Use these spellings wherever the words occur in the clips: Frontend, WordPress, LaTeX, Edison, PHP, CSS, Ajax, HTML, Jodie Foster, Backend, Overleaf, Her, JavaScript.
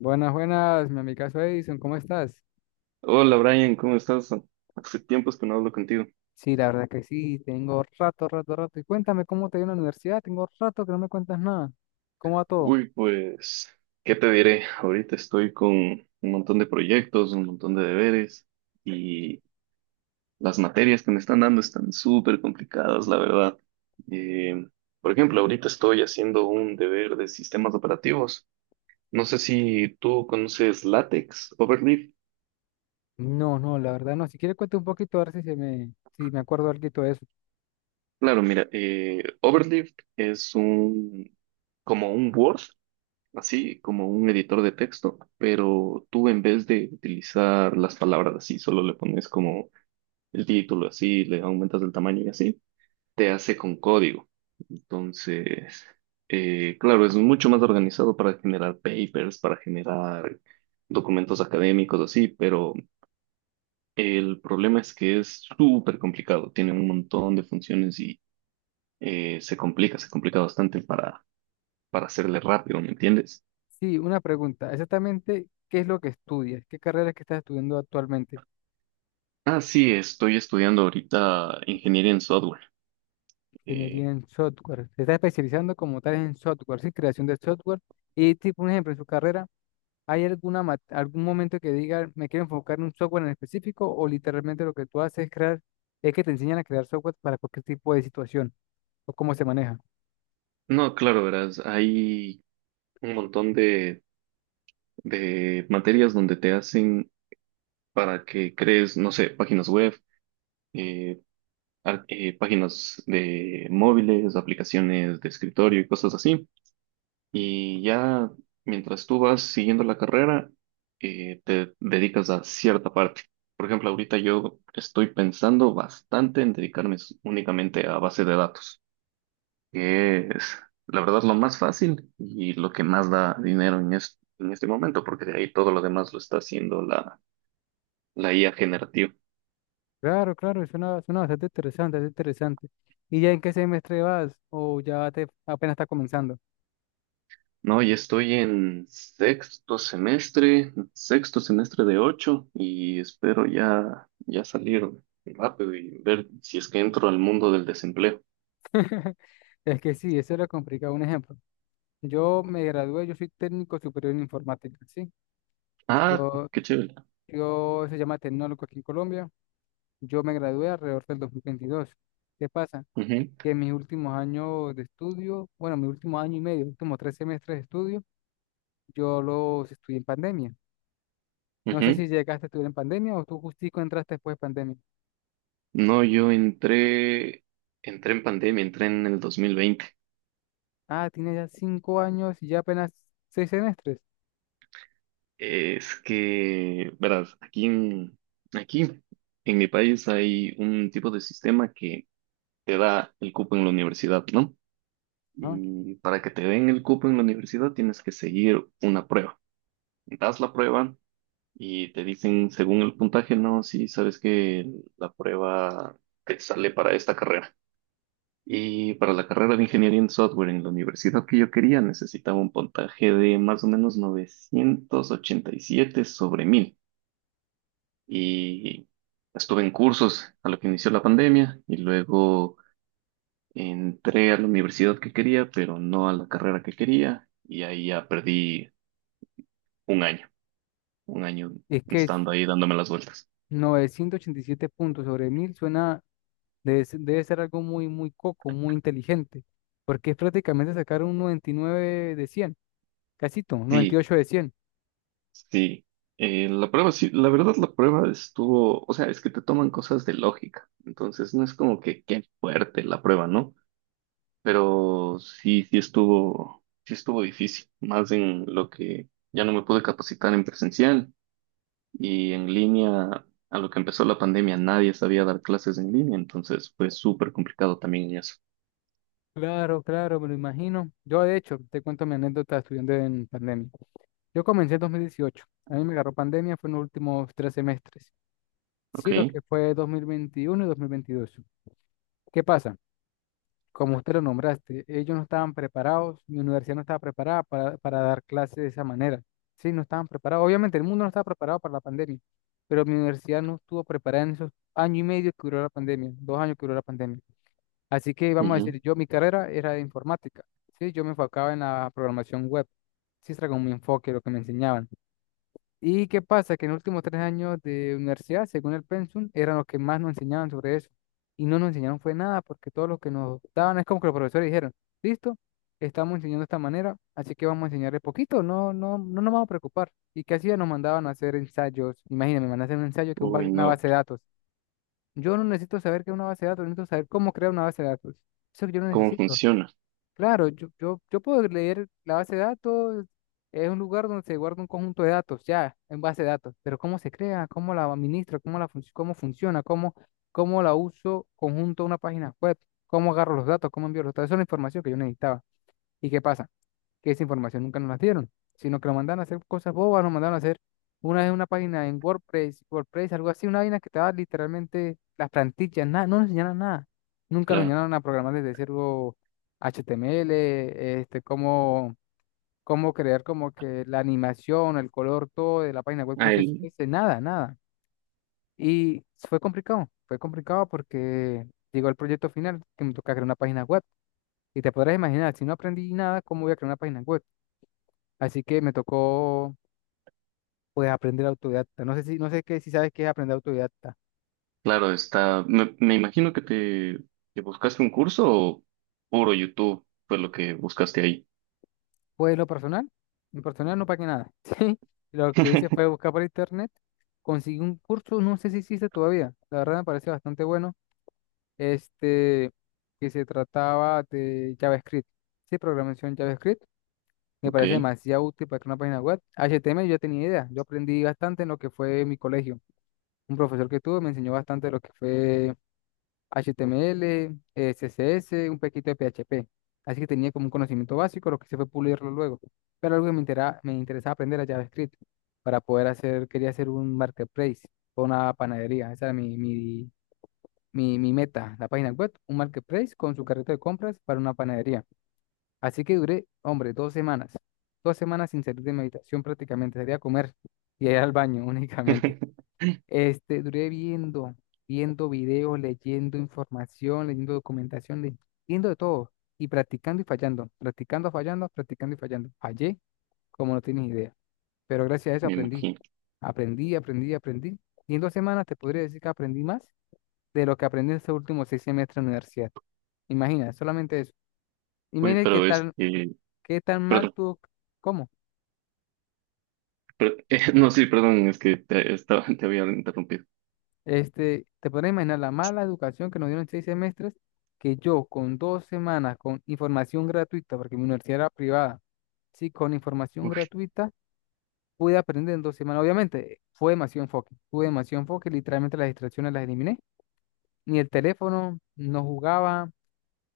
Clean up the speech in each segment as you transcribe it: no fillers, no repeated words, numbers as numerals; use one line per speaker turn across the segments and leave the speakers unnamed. Buenas, buenas, mi amigazo Edison, ¿cómo estás?
Hola Brian, ¿cómo estás? Hace tiempos que no hablo contigo.
Sí, la verdad que sí, tengo rato, rato, rato. Y cuéntame cómo te dio en la universidad, tengo rato que no me cuentas nada. ¿Cómo va todo?
Uy, pues, ¿qué te diré? Ahorita estoy con un montón de proyectos, un montón de deberes y las materias que me están dando están súper complicadas, la verdad. Eh, por ejemplo, ahorita estoy haciendo un deber de sistemas operativos. No sé si tú conoces LaTeX, Overleaf.
No, no, la verdad no. Si quieres cuente un poquito, a ver si me acuerdo algo de eso.
Claro, mira, Overleaf es un como un Word, así como un editor de texto, pero tú en vez de utilizar las palabras así, solo le pones como el título así, le aumentas el tamaño y así, te hace con código. Entonces, claro, es mucho más organizado para generar papers, para generar documentos académicos así, pero el problema es que es súper complicado, tiene un montón de funciones y se complica bastante para hacerle rápido, ¿me entiendes?
Sí, una pregunta. Exactamente, ¿qué es lo que estudias? ¿Qué carrera es que estás estudiando actualmente?
Ah, sí, estoy estudiando ahorita ingeniería en software. Eh,
Ingeniería en software. Se está especializando como tal en software, sí, creación de software. Y tipo, un ejemplo, en su carrera, ¿hay algún momento que diga, me quiero enfocar en un software en específico o literalmente lo que tú haces es crear, es que te enseñan a crear software para cualquier tipo de situación o cómo se maneja?
no, claro, verás, hay un montón de materias donde te hacen para que crees, no sé, páginas web, eh, páginas de móviles, aplicaciones de escritorio y cosas así. Y ya mientras tú vas siguiendo la carrera, te dedicas a cierta parte. Por ejemplo, ahorita yo estoy pensando bastante en únicamente a base de datos, que es la verdad lo más fácil y lo que más da dinero en este momento, porque de ahí todo lo demás lo está haciendo la IA generativa.
Claro, claro, suena, suena bastante interesante, bastante interesante. ¿Y ya en qué semestre vas o ya te apenas está comenzando?
No, y estoy en sexto semestre de ocho y espero ya salir rápido y ver si es que entro al mundo del desempleo.
Es que sí, eso es lo complicado. Un ejemplo. Yo me gradué, yo soy técnico superior en informática, ¿sí?
Ah,
Yo
qué chévere.
Yo se llama tecnólogo aquí en Colombia. Yo me gradué alrededor del 2022. ¿Qué pasa?
Ujú,
Que en mis últimos años de estudio, bueno, mi último año y medio, últimos 3 semestres de estudio, yo los estudié en pandemia. No sé si
ujú.
llegaste a estudiar en pandemia o tú justico entraste después de pandemia.
No, entré en pandemia, entré en el 2020.
Ah, tienes ya 5 años y ya apenas 6 semestres.
Es que, verás, aquí en mi país hay un tipo de sistema que te da el cupo en la universidad, ¿no?
¿No?
Y para que te den el cupo en la universidad tienes que seguir una prueba. Das la prueba y te dicen, según el puntaje, no, sí, sabes que la prueba te sale para esta carrera. Y para la carrera de ingeniería en software en la universidad que yo quería, necesitaba un puntaje de más o menos 987 sobre 1000. Y estuve en cursos a lo que inició la pandemia y luego entré a la universidad que quería, pero no a la carrera que quería y ahí ya perdí un año, un año
Es que
estando ahí dándome las vueltas.
987 puntos sobre 1.000 suena, debe ser algo muy, muy coco, muy inteligente, porque es prácticamente sacar un 99 de 100, casito, noventa y
Sí,
ocho de 100.
sí. La prueba, sí, la verdad la prueba estuvo, o sea, es que te toman cosas de lógica, entonces no es como que qué fuerte la prueba, ¿no? Pero sí, sí estuvo difícil, más en lo que ya no me pude capacitar en presencial. Y en línea, a lo que empezó la pandemia, nadie sabía dar clases en línea, entonces fue súper complicado también en eso.
Claro, claro, me lo imagino. Yo, de hecho, te cuento mi anécdota estudiando en pandemia. Yo comencé en 2018. A mí me agarró pandemia, fue en los últimos 3 semestres. Sí, lo
Ok.
que fue 2021 y 2022. ¿Qué pasa? Como usted lo nombraste, ellos no estaban preparados, mi universidad no estaba preparada para dar clases de esa manera. Sí, no estaban preparados. Obviamente, el mundo no estaba preparado para la pandemia, pero mi universidad no estuvo preparada en esos año y medio que duró la pandemia, 2 años que duró la pandemia. Así que vamos a
Ujú.
decir, yo mi carrera era de informática, sí, yo me enfocaba en la programación web, sí, era como mi enfoque, lo que me enseñaban. ¿Y qué pasa? Que en los últimos 3 años de universidad, según el pensum, eran los que más nos enseñaban sobre eso. Y no nos enseñaron fue nada, porque todo lo que nos daban es como que los profesores dijeron, listo, estamos enseñando de esta manera, así que vamos a enseñarle poquito, no, no, no nos vamos a preocupar. ¿Y qué hacían? Nos mandaban a hacer ensayos. Imagínense, me mandan a hacer un ensayo que es
Uy,
una
no.
base de datos. Yo no necesito saber qué es una base de datos, necesito saber cómo crear una base de datos. Eso yo no
¿Cómo
necesito.
funciona?
Claro, yo puedo leer la base de datos, es un lugar donde se guarda un conjunto de datos, ya, en base de datos, pero cómo se crea, cómo la administro, cómo funciona, cómo la uso conjunto a una página web, cómo agarro los datos, cómo envío los datos, esa es la información que yo necesitaba. ¿Y qué pasa? Que esa información nunca nos la dieron, sino que lo mandaron a hacer cosas bobas, nos mandaron a hacer una vez una página en WordPress, WordPress, algo así, una vaina que estaba literalmente las plantillas, nada, no nos enseñaron nada. Nunca nos
Claro.
enseñaron a programar desde cero HTML, este, cómo, cómo crear como que la animación, el color, todo de la página web con
Ah, el-
CSS, nada, nada. Y fue complicado porque llegó el proyecto final que me toca crear una página web. Y te podrás imaginar, si no aprendí nada, ¿cómo voy a crear una página web? Así que me tocó pues aprender autodidacta. No sé si, no sé qué, si sabes qué es aprender autodidacta.
claro, está. Me imagino que te que buscaste un curso o puro YouTube fue lo que buscaste ahí.
Pues lo personal, en personal no pagué nada. Sí, lo que hice fue buscar por internet, conseguí un curso, no sé si existe todavía. La verdad me pareció bastante bueno. Este, que se trataba de JavaScript. Sí, programación JavaScript. Me
Ok.
parece demasiado útil para crear una página web. HTML yo ya tenía idea. Yo aprendí bastante en lo que fue mi colegio. Un profesor que tuve me enseñó bastante lo que fue HTML, CSS, un poquito de PHP. Así que tenía como un conocimiento básico, lo que se fue pulirlo luego. Pero algo que me interesaba aprender era JavaScript para poder hacer, quería hacer un marketplace o una panadería. Esa era mi meta, la página web, un marketplace con su carrito de compras para una panadería. Así que duré, hombre, 2 semanas. 2 semanas sin salir de mi habitación prácticamente, sería comer y ir al baño únicamente. Duré viendo videos, leyendo información, leyendo documentación, leyendo de todo y practicando y fallando, practicando y fallando. Fallé como no tienes idea, pero gracias a eso
Me
aprendí,
imagino.
aprendí, aprendí, aprendí. Y en 2 semanas te podría decir que aprendí más de lo que aprendí en estos últimos 6 semestres de universidad. Imagina, solamente eso.
Uy,
Imagina
pero este.
qué tan mal
Perdón.
tuvo, ¿cómo?
No, sí, perdón, es que te había interrumpido.
Te podrás imaginar la mala educación que nos dieron en 6 semestres, que yo con 2 semanas, con información gratuita, porque mi universidad era privada, sí, con información
Uy,
gratuita, pude aprender en 2 semanas. Obviamente, fue demasiado enfoque, tuve demasiado enfoque, literalmente las distracciones las eliminé. Ni el teléfono, no jugaba,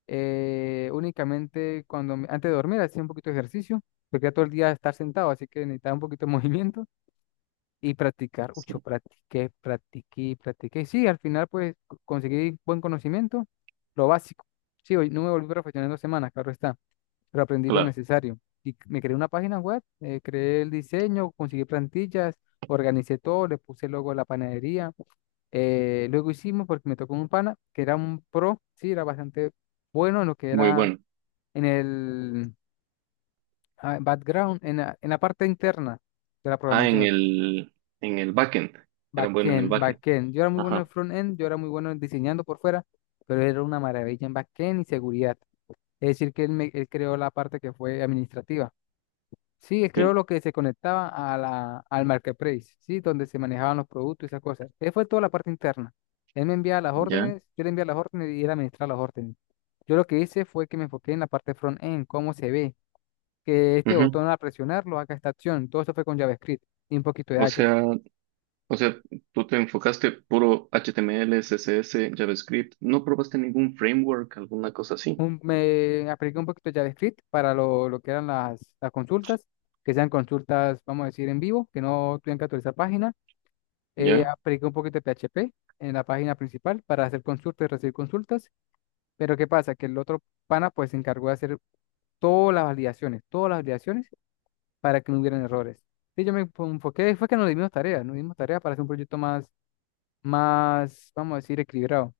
únicamente antes de dormir hacía un poquito de ejercicio, porque era todo el día estar sentado, así que necesitaba un poquito de movimiento y practicar. Uy,
sí.
yo practiqué, practiqué, practiqué. Sí, al final pues conseguí buen conocimiento, lo básico. Sí, hoy no me volví profesional en 2 semanas, claro está, pero aprendí lo
Claro.
necesario. Y me creé una página web, creé el diseño, conseguí plantillas, organicé todo, le puse el logo de la panadería. Luego hicimos, porque me tocó un pana, que era un pro, sí, era bastante bueno en lo que
Muy
era
bueno.
en el background, en la parte interna de la
Ah, en
programación.
el, en el backend. Era bueno en el
Backend,
backend.
backend. Yo era muy bueno en
Ajá,
frontend, yo era muy bueno en diseñando por fuera, pero era una maravilla en backend y seguridad. Es decir, que él creó la parte que fue administrativa. Sí, él creó
sí,
lo que se conectaba al marketplace, ¿sí? Donde se manejaban los productos y esas cosas. Él fue toda la parte interna. Él me enviaba las
ya.
órdenes, yo le enviaba las órdenes y él administraba las órdenes. Yo lo que hice fue que me enfoqué en la parte front-end, cómo se ve, que este
Ujú.
botón al presionarlo haga esta acción. Todo eso fue con JavaScript y un poquito de
O
Ajax.
sea, o sea, tú te enfocaste puro HTML, CSS, JavaScript. No probaste ningún framework, alguna cosa así.
Me apliqué un poquito de JavaScript para lo que eran las consultas, que sean consultas, vamos a decir, en vivo, que no tengan que actualizar página.
Ya,
Apliqué un poquito de PHP en la página principal para hacer consultas y recibir consultas. Pero ¿qué pasa? Que el otro pana pues se encargó de hacer todas las validaciones para que no hubieran errores. Y yo enfoqué, fue que nos dimos tareas para hacer un proyecto más, más, vamos a decir, equilibrado.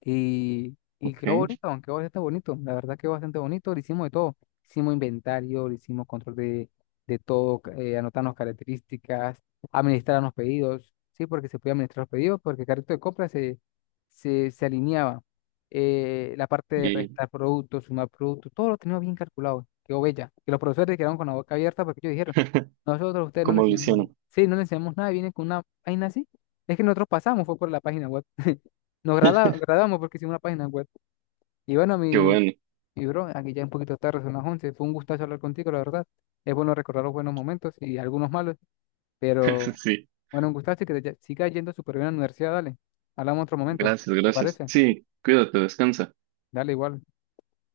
Y quedó
ok.
bonito, aunque bastante bonito. La verdad quedó bastante bonito. Le hicimos de todo. Hicimos inventario, le hicimos control de todo, anotarnos características, administrar los pedidos. Sí, porque se podía administrar los pedidos, porque el carrito de compra se alineaba. La parte de
¿Y
restar productos, sumar productos, todo lo teníamos bien calculado. Quedó bella. Que los profesores quedaron con la boca abierta porque ellos dijeron, nosotros a ustedes no les
cómo lo
enseñamos,
hicieron?
sí, no les enseñamos nada, vienen con una vaina así. Es que nosotros pasamos, fue por la página web. Nos grabamos porque hicimos una página web. Y bueno,
Qué
mi,
bueno.
mi bro, aquí ya un poquito tarde, son las 11. Fue un gustazo hablar contigo, la verdad. Es bueno recordar los buenos momentos y algunos malos, pero
Sí,
bueno, un gustazo y que te siga yendo súper bien a la universidad, dale. Hablamos otro momento,
gracias,
¿te
gracias.
parece?
Sí, cuídate, descansa.
Dale igual.